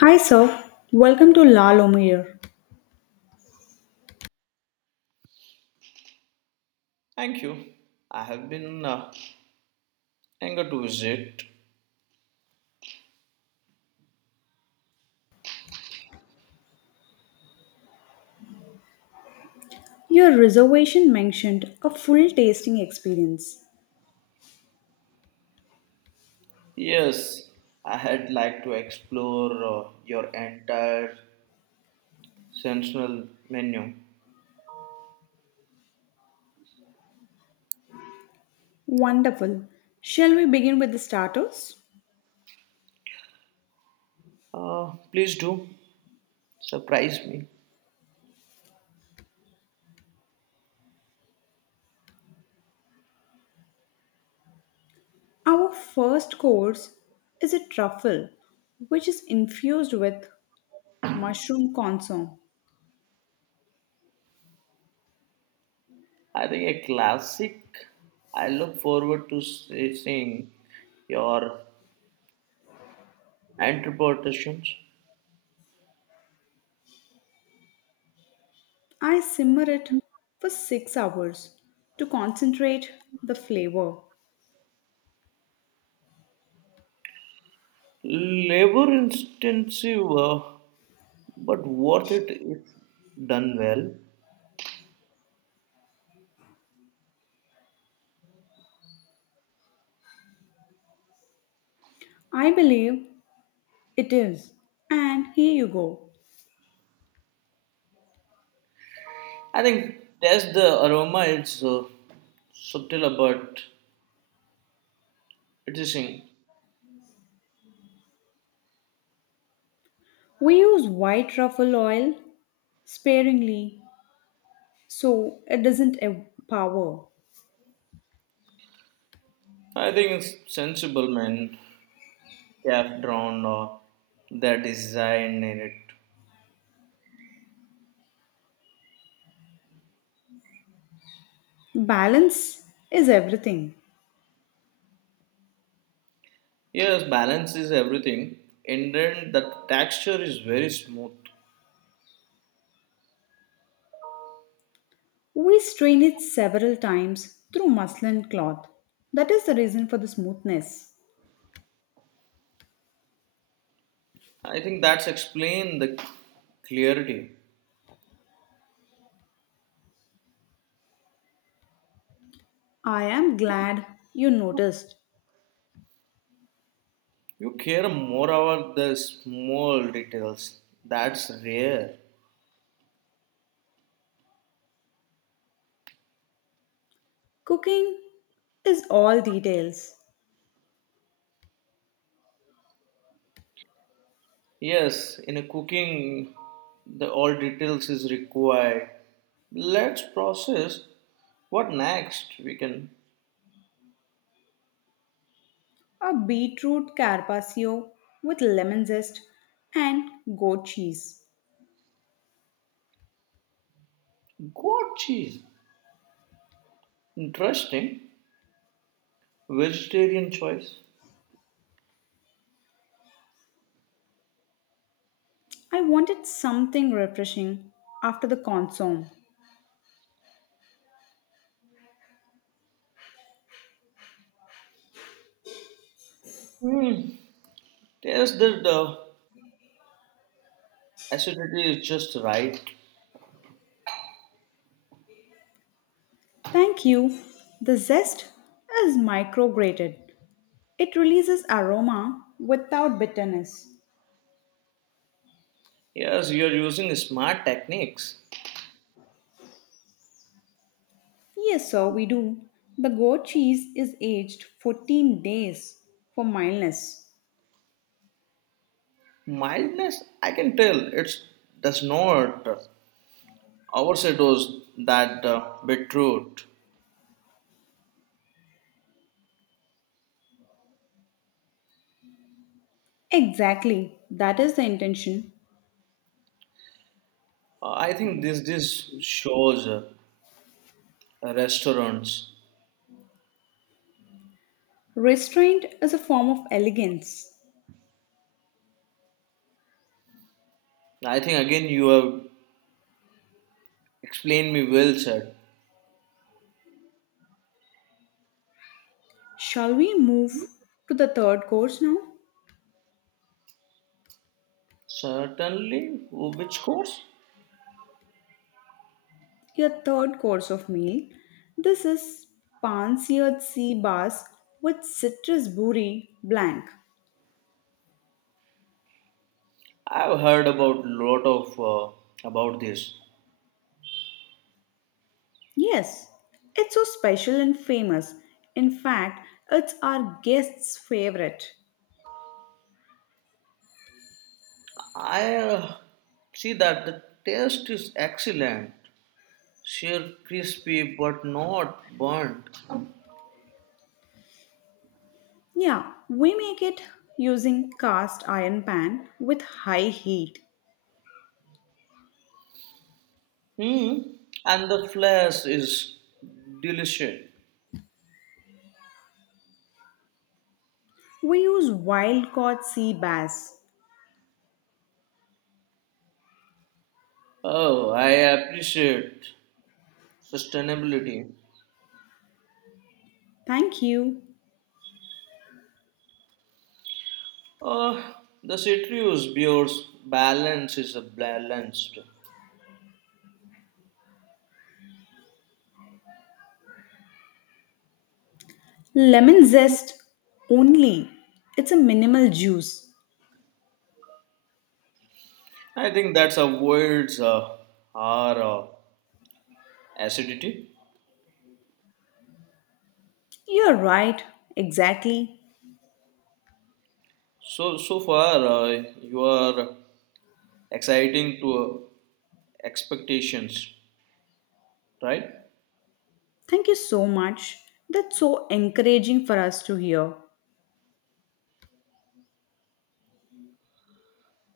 Hi, sir. Welcome to La Lumiere. Thank you. I have been eager to visit. Your reservation mentioned a full tasting experience. Yes, I had like to explore your entire sensational menu. Wonderful. Shall we begin with the starters? Please do surprise me. Our first course is a truffle, which is infused with mushroom consomme. I think a classic. I look forward to seeing your interpretations. I simmer it for 6 hours to concentrate the flavor. Labor intensive, but worth it if done well. I believe it is. And here you go. I think that's the aroma. It's subtle, but it is in. We use white truffle oil sparingly so it doesn't empower. I think it's sensible, man. Calf drawn or that design in it. Balance is everything. Yes, balance is everything. In the end, the texture is very smooth. We strain it several times through muslin cloth. That is the reason for the smoothness. I think that's explain the clarity. I am glad you noticed. You care more about the small details. That's rare. Cooking is all details. Yes, in a cooking, the all details is required. Let's process what next. We can A beetroot carpaccio with lemon zest and goat cheese. goat cheese. Interesting vegetarian choice. I wanted something refreshing after the consomme. Hmm. Yes, that the acidity is just right. Thank you. The zest is micrograted. It releases aroma without bitterness. Yes, you are using smart techniques. Yes, sir, we do. The goat cheese is aged 14 days for mildness. Mildness, I can tell it's does not overshadows that beetroot. Exactly, that is the intention. I think this shows restaurants. Restraint is a form of elegance. I think again you have explained me well, sir. Shall we move to the third course now? Certainly, which course? Your third course of meal. This is pan seared sea bass with citrus buri blank. I've heard about lot of about this. Yes, it's so special and famous. In fact, it's our guest's favorite. I see that the taste is excellent, sheer crispy but not burnt. Yeah, we make it using cast iron pan with high heat. Hmm, and the flesh is delicious. We use wild caught sea bass. Oh, I appreciate sustainability. Thank you. Uh, the citrus beers balance is a balanced. Lemon zest only. It's a minimal juice. I think that avoids our acidity. You're right, exactly. So far you are exciting to expectations, right? Thank you so much. That's so encouraging for us to hear.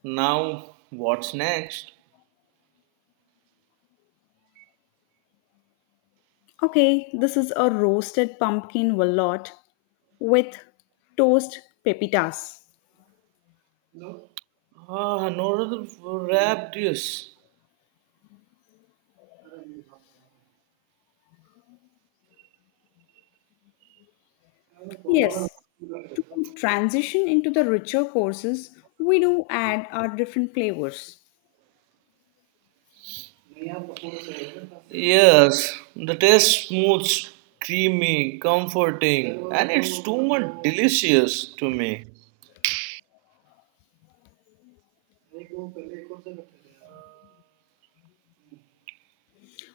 Now what's next? Okay, this is a roasted pumpkin wallet with toast pepitas. Ah, another wrap this. Yes, to transition into the richer courses, we do add our different flavors. Yes, yes, the taste smooth, creamy, comforting, and it's too much delicious to me.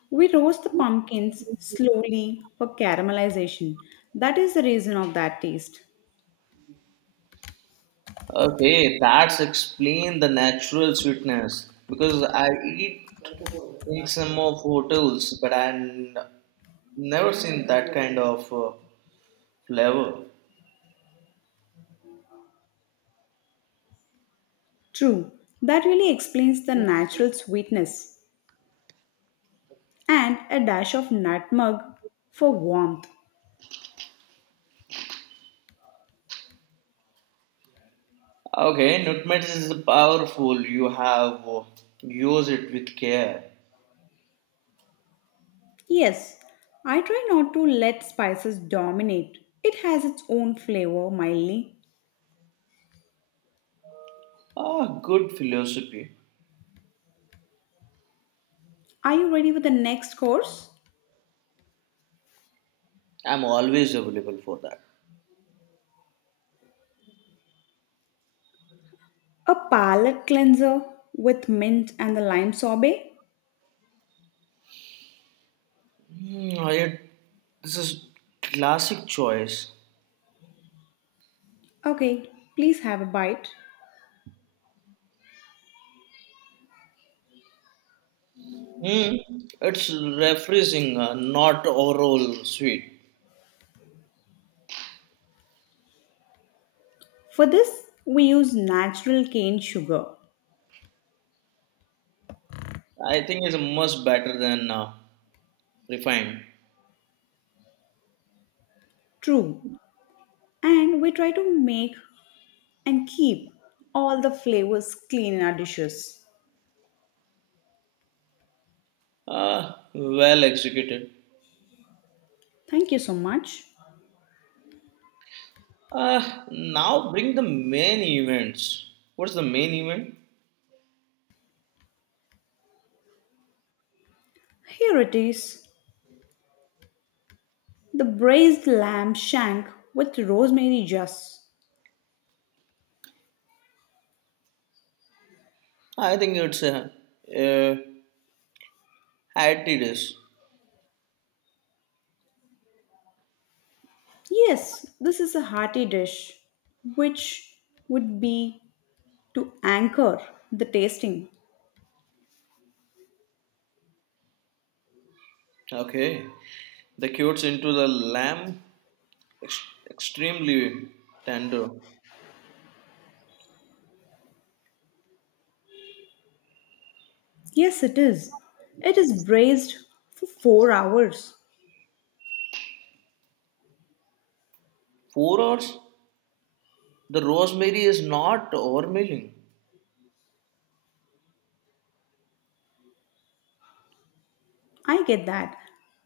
We roast the pumpkins slowly for caramelization. That is the reason of that taste. Okay, that's explain the natural sweetness because I eat in some of hotels, but I never seen that kind of flavor. True, that really explains the natural sweetness and a dash of nutmeg for warmth. Okay, nutmeg is powerful. You have used it with care. Yes, I try not to let spices dominate. It has its own flavor, mildly. Ah, good philosophy. Are you ready for the next course? I'm always available for that. A palate cleanser with mint and the lime sorbet? Hmm, this is classic choice. Okay, please have a bite. Hmm, it's refreshing, not overall sweet. For this, we use natural cane sugar. I think it's much better than refined. True. And we try to make and keep all the flavors clean in our dishes. Ah, well executed. Thank you so much. Now bring the main events. What's the main event? Here it is the braised lamb shank with rosemary juice. I think it's uh, Atreides. Yes, this is a hearty dish, which would be to anchor the tasting. Okay, the cuts into the lamb extremely tender. Yes, it is. It is braised for 4 hours. 4 hours. The rosemary is not overmilling. I get that.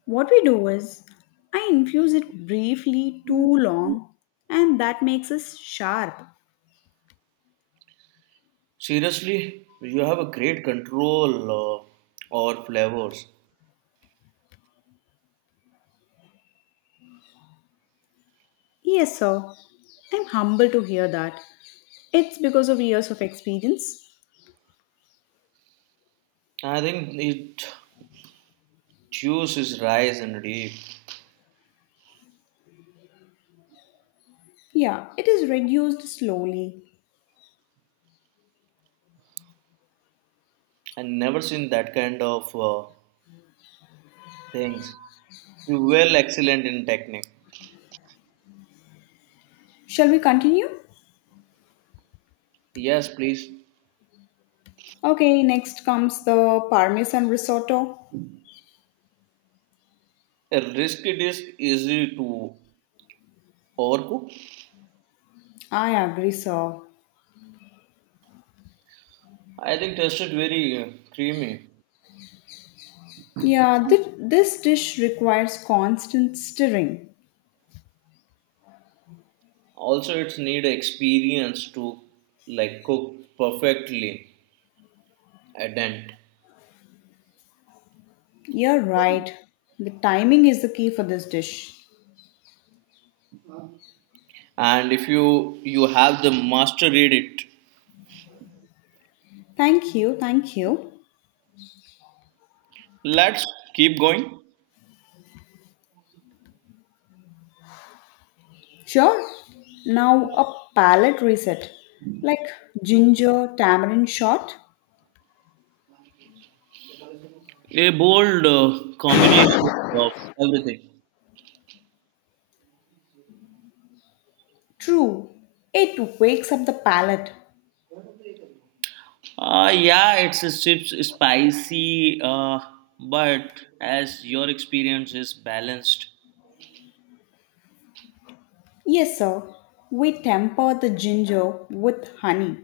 What we do is, I infuse it briefly too long, and that makes us sharp. Seriously, you have a great control over flavors. Yes, sir. I'm humble to hear that. It's because of years of experience. I think it juice is rice and deep. Yeah, it is reduced slowly. I never seen that kind of things. You were excellent in technique. Shall we continue? Yes, please. Okay, next comes the Parmesan risotto. A risky dish easy to overcook. I agree, sir. I think tasted very creamy. Yeah, this dish requires constant stirring. Also, it's need experience to like cook perfectly a dent. You're right. The timing is the key for this dish. And if you have the mastered it, Thank you, thank you. let's keep going. Sure. Now a palate reset, like ginger tamarind shot. A bold combination of everything. True. It wakes up the palate. Yeah, it's a chips spicy, but as your experience is balanced. Yes, sir. We temper the ginger with honey.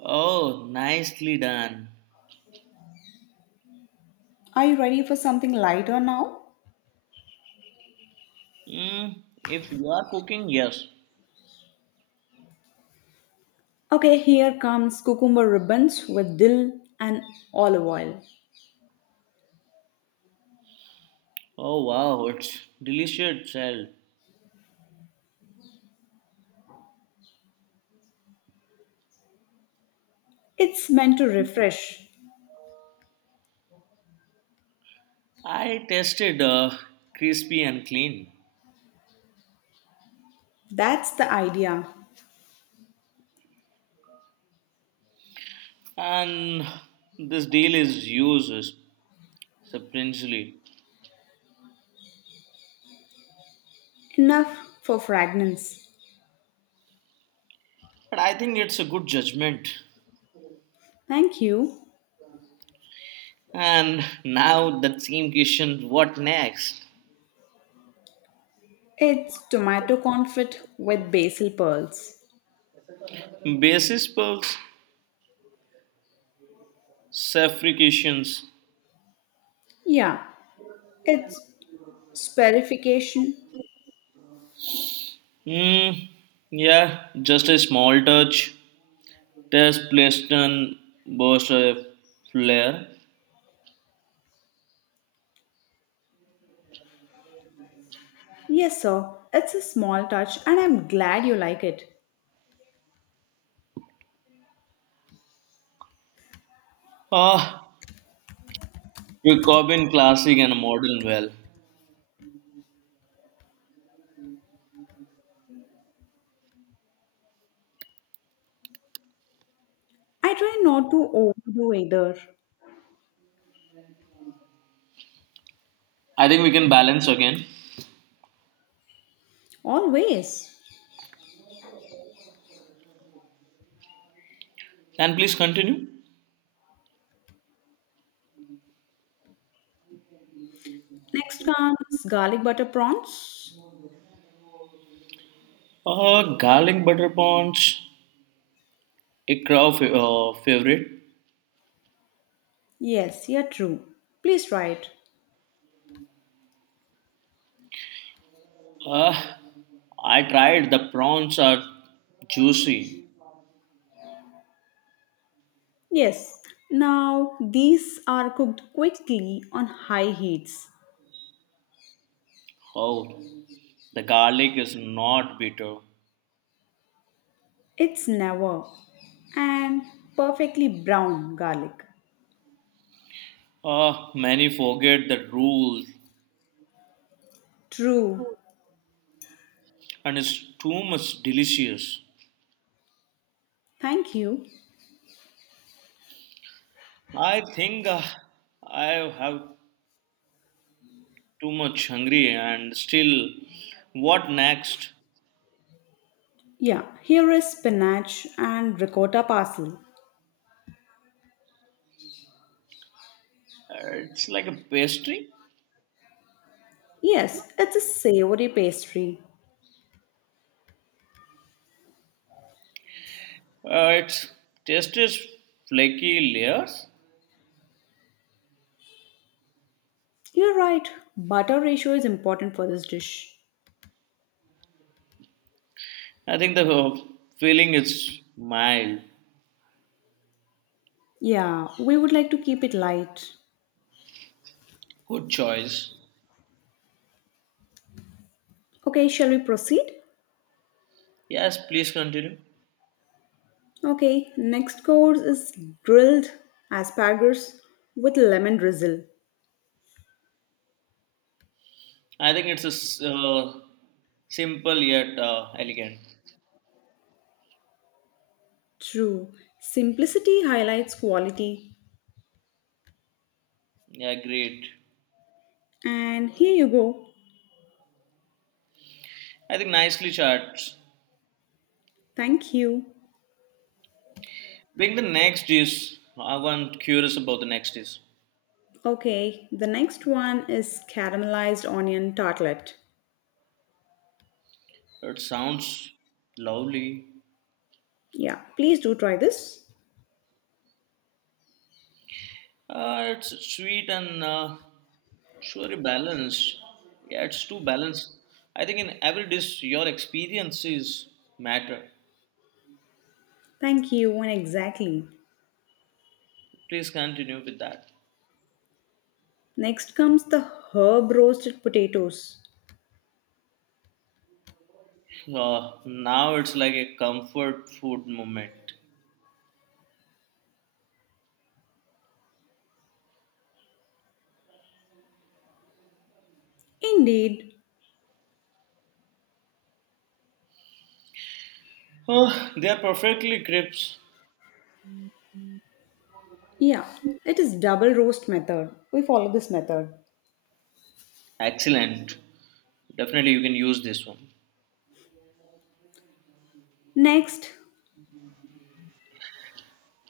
Oh, nicely done. Are you ready for something lighter now? Mm, if you are cooking, yes. Okay, here comes cucumber ribbons with dill and olive oil. Oh wow, it's delicious itself. It's meant to refresh. I tasted crispy and clean, That's the idea. and this deal is used surprisingly. Enough for fragrance. But I think it's a good judgment. Thank you. And now that same question, what next? It's tomato confit with basil pearls. Basis pulse, suffocations. Yeah, it's sperification. Hmm. Yeah, just a small touch. Tess Preston boasts a flair. Yes, sir. It's a small touch and I'm glad you like it. Ah, you combine classic and modern well. I try not to overdo either. I think we can balance again. Always. And please continue. Next comes garlic butter prawns. Ah, garlic butter prawns, a crowd favorite. Yes, you're true. Please try it. Ah, I tried. The prawns are juicy. Yes. Now these are cooked quickly on high heats. Oh, the garlic is not bitter. It's never. And perfectly brown garlic. Ah, many forget the rule, True. and it's too much delicious. Thank you. I think I have too much hungry and still what next. Yeah, here is spinach and ricotta parsley. It's like a pastry. Yes, it's a savory pastry. It's tastes flaky layers. You're right. Butter ratio is important for this dish. I think the feeling is mild. Yeah, we would like to keep it light. Good choice. Okay, shall we proceed? Yes, please continue. Okay, next course is grilled asparagus with lemon drizzle. I think it's a simple yet elegant. True, simplicity highlights quality. Yeah, great. And here you go. I think nicely charged. Thank you. Being the next dish, I want curious about the next dish. Okay, the next one is caramelized onion tartlet. It sounds lovely. Yeah, please do try this. It's sweet and surely balanced. Yeah, it's too balanced. I think in every dish, your experiences matter. Thank you, and exactly. Please continue with that. Next comes the herb roasted potatoes. Now it's like a comfort food moment. Indeed. Oh, they are perfectly crisp. Yeah, it is double roast method. We follow this method. Excellent. Definitely, you can use this one. Next,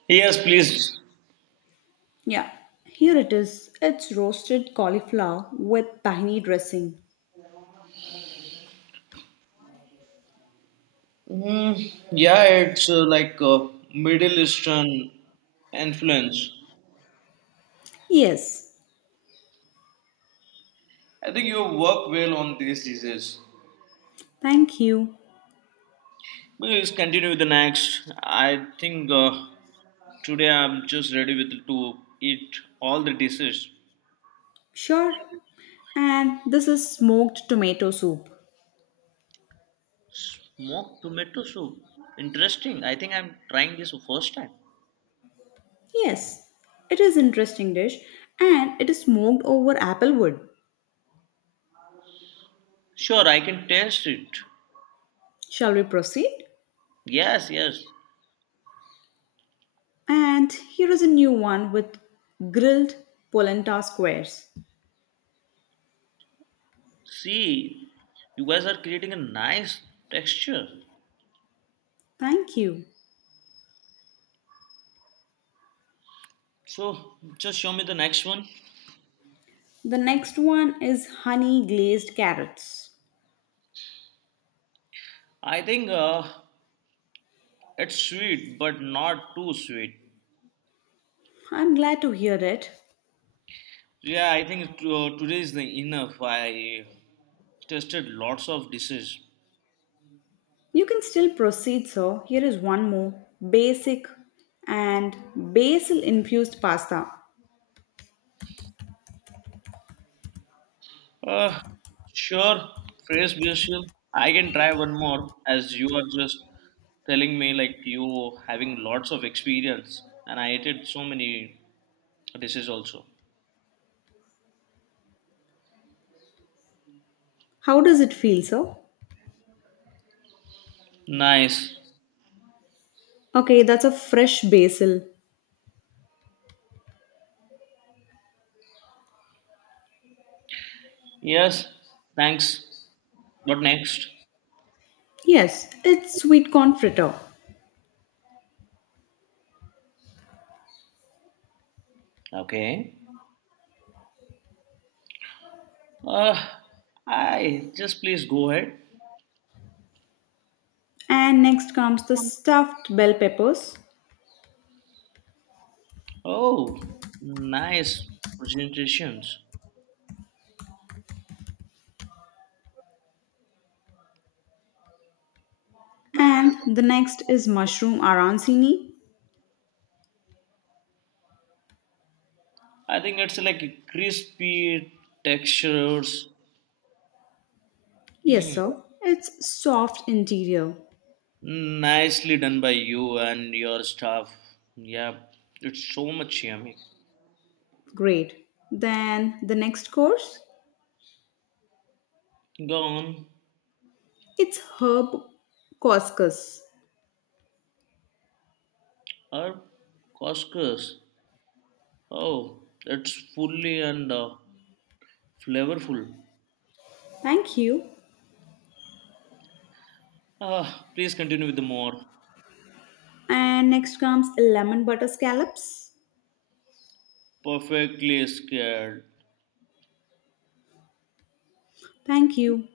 Yes, please. yeah, here it is. It's roasted cauliflower with tahini dressing. Mm, yeah, it's like Middle Eastern influence. Yes, I think you work well on these dishes. thank you. Well, let's continue with the next. I think today I'm just ready with to eat all the dishes. Sure. And this is smoked tomato soup. Smoked tomato soup. Interesting. I think I'm trying this for first time. Yes, it is interesting dish and it is smoked over apple wood. Sure, I can taste it. Shall we proceed? Yes, yes. And here is a new one with grilled polenta squares. See, you guys are creating a nice texture. Thank you. So just show me the next one. The next one is honey glazed carrots. I think it's sweet, but not too sweet. I'm glad to hear it. Yeah, I think today is the enough. I tasted lots of dishes. You can still proceed, so here is one more basic and basil infused pasta. Uh, sure, phrase musical. I can try one more as you are just telling me like you having lots of experience and I hated so many dishes also. How does it feel, sir? Nice. Okay, that's a fresh basil. Yes, thanks. What next? Yes, it's sweet corn fritter. Okay. Uh, I just please go ahead. And next comes the stuffed bell peppers. Oh, nice presentations. And the next is mushroom arancini. I think it's like crispy textures. Yes, Hmm. sir. It's soft interior. Nicely done by you and your staff. Yeah, it's so much yummy. Great. Then the next course, Gone it's herb couscous. are couscous. Oh, it's fully and flavorful. Thank you. Ah, please continue with the more. And next comes lemon butter scallops. Perfectly scared. Thank you.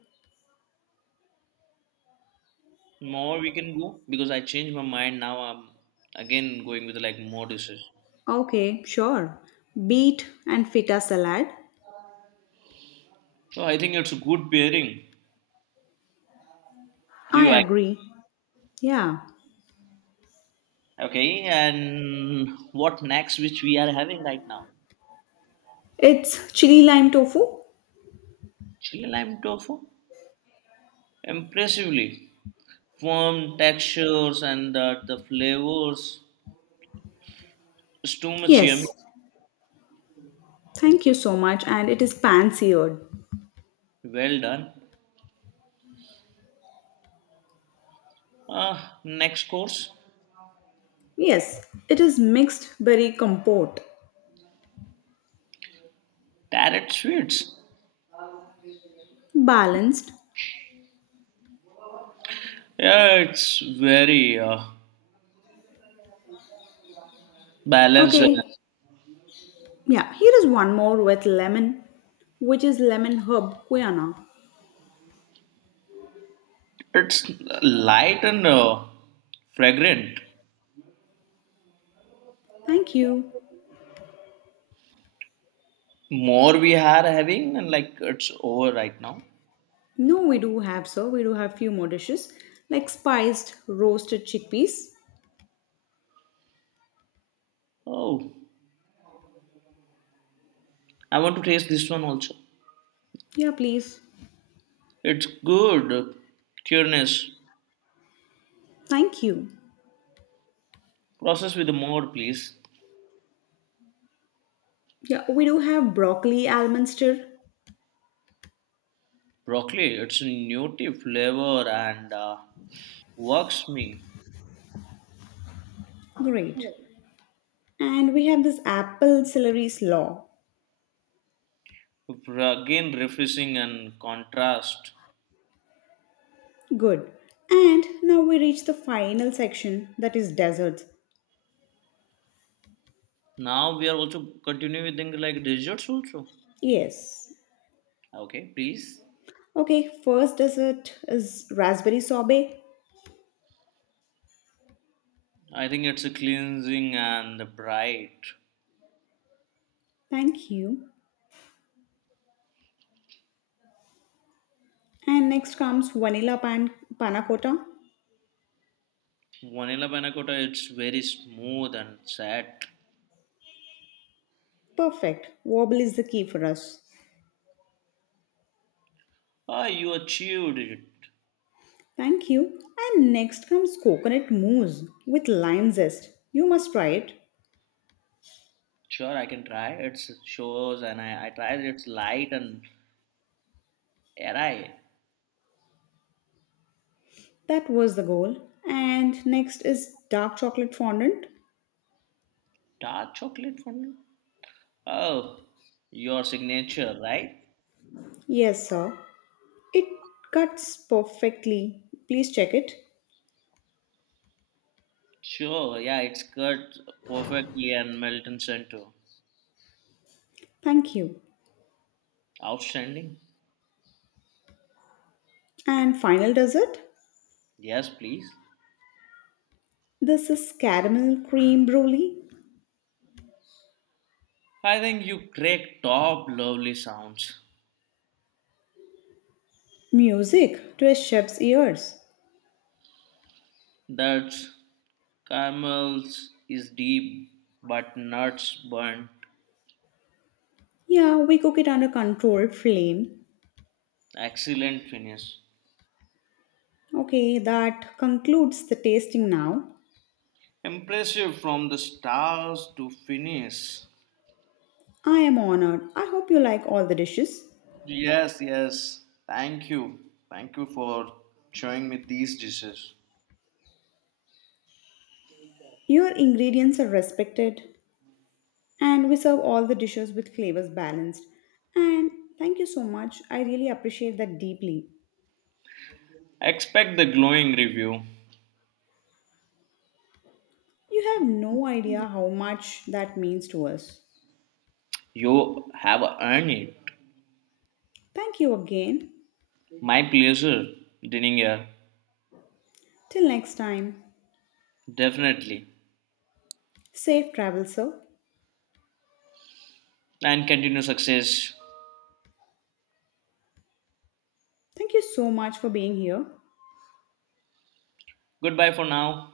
More we can go because I changed my mind. Now I'm again going with like more dishes. Okay, sure. Beet and feta salad. So I think it's a good pairing. Do you I like? agree. Yeah. Okay, and what next? Which we are having right now? It's chili lime tofu? Chili lime tofu. Impressively firm textures and that the flavors is too much yummy. Yes. Thank you so much. And it is pan seared. Well done. Next course, Yes. It is mixed berry compote. tarot sweets. Balanced. Yeah, it's very balanced. And Okay. Yeah. Here is one more with lemon, which is lemon herb guiana. it's light and fragrant. Thank you. More we are having, and like it's over right now. No, we do have, sir. We do have few more dishes like spiced roasted chickpeas. Oh, I want to taste this one also. Yeah, please. It's good. Cureness. Thank you. Process with more, please. Yeah, we do have broccoli almond stir. Broccoli, it's a native flavor and works me. Great. And we have this apple celery slaw. Again, refreshing and contrast. Good. And now we reach the final section that is desserts. Now we are also continuing with things like desserts also. Yes. Okay, please. Okay, first dessert is raspberry sorbet. I think it's a cleansing and bright. Thank you. And next comes vanilla panna cotta. Vanilla panna cotta, it's very smooth and set. Perfect. Wobble is the key for us. Ah, you achieved it. Thank you. And next comes coconut mousse with lime zest. You must try it. Sure, I can try. It shows and I tried it. It's light and airy. That was the goal. And next is dark chocolate fondant. Dark chocolate fondant. Oh, your signature, right? Yes, sir. It cuts perfectly. Please check it. Sure, yeah, it's cut perfectly and Melton Center. Thank you. Outstanding. And final dessert. Yes, please. This is caramel cream brulee. I think you crack top lovely sounds. Music to a chef's ears. That's caramels is deep but nuts burnt. Yeah, we cook it under controlled flame. Excellent finish. Okay, that concludes the tasting now. Impressive from the stars to finish. I am honored. I hope you like all the dishes. Yes, yes. Thank you. Thank you for showing me these dishes. Your ingredients are respected, and we serve all the dishes with flavors balanced. And thank you so much. I really appreciate that deeply. Expect the glowing review. You have no idea how much that means to us. You have earned it. Thank you again. My pleasure, dining here. Till next time, Definitely. safe travel, sir. And continue success. Thank you so much for being here. Goodbye for now.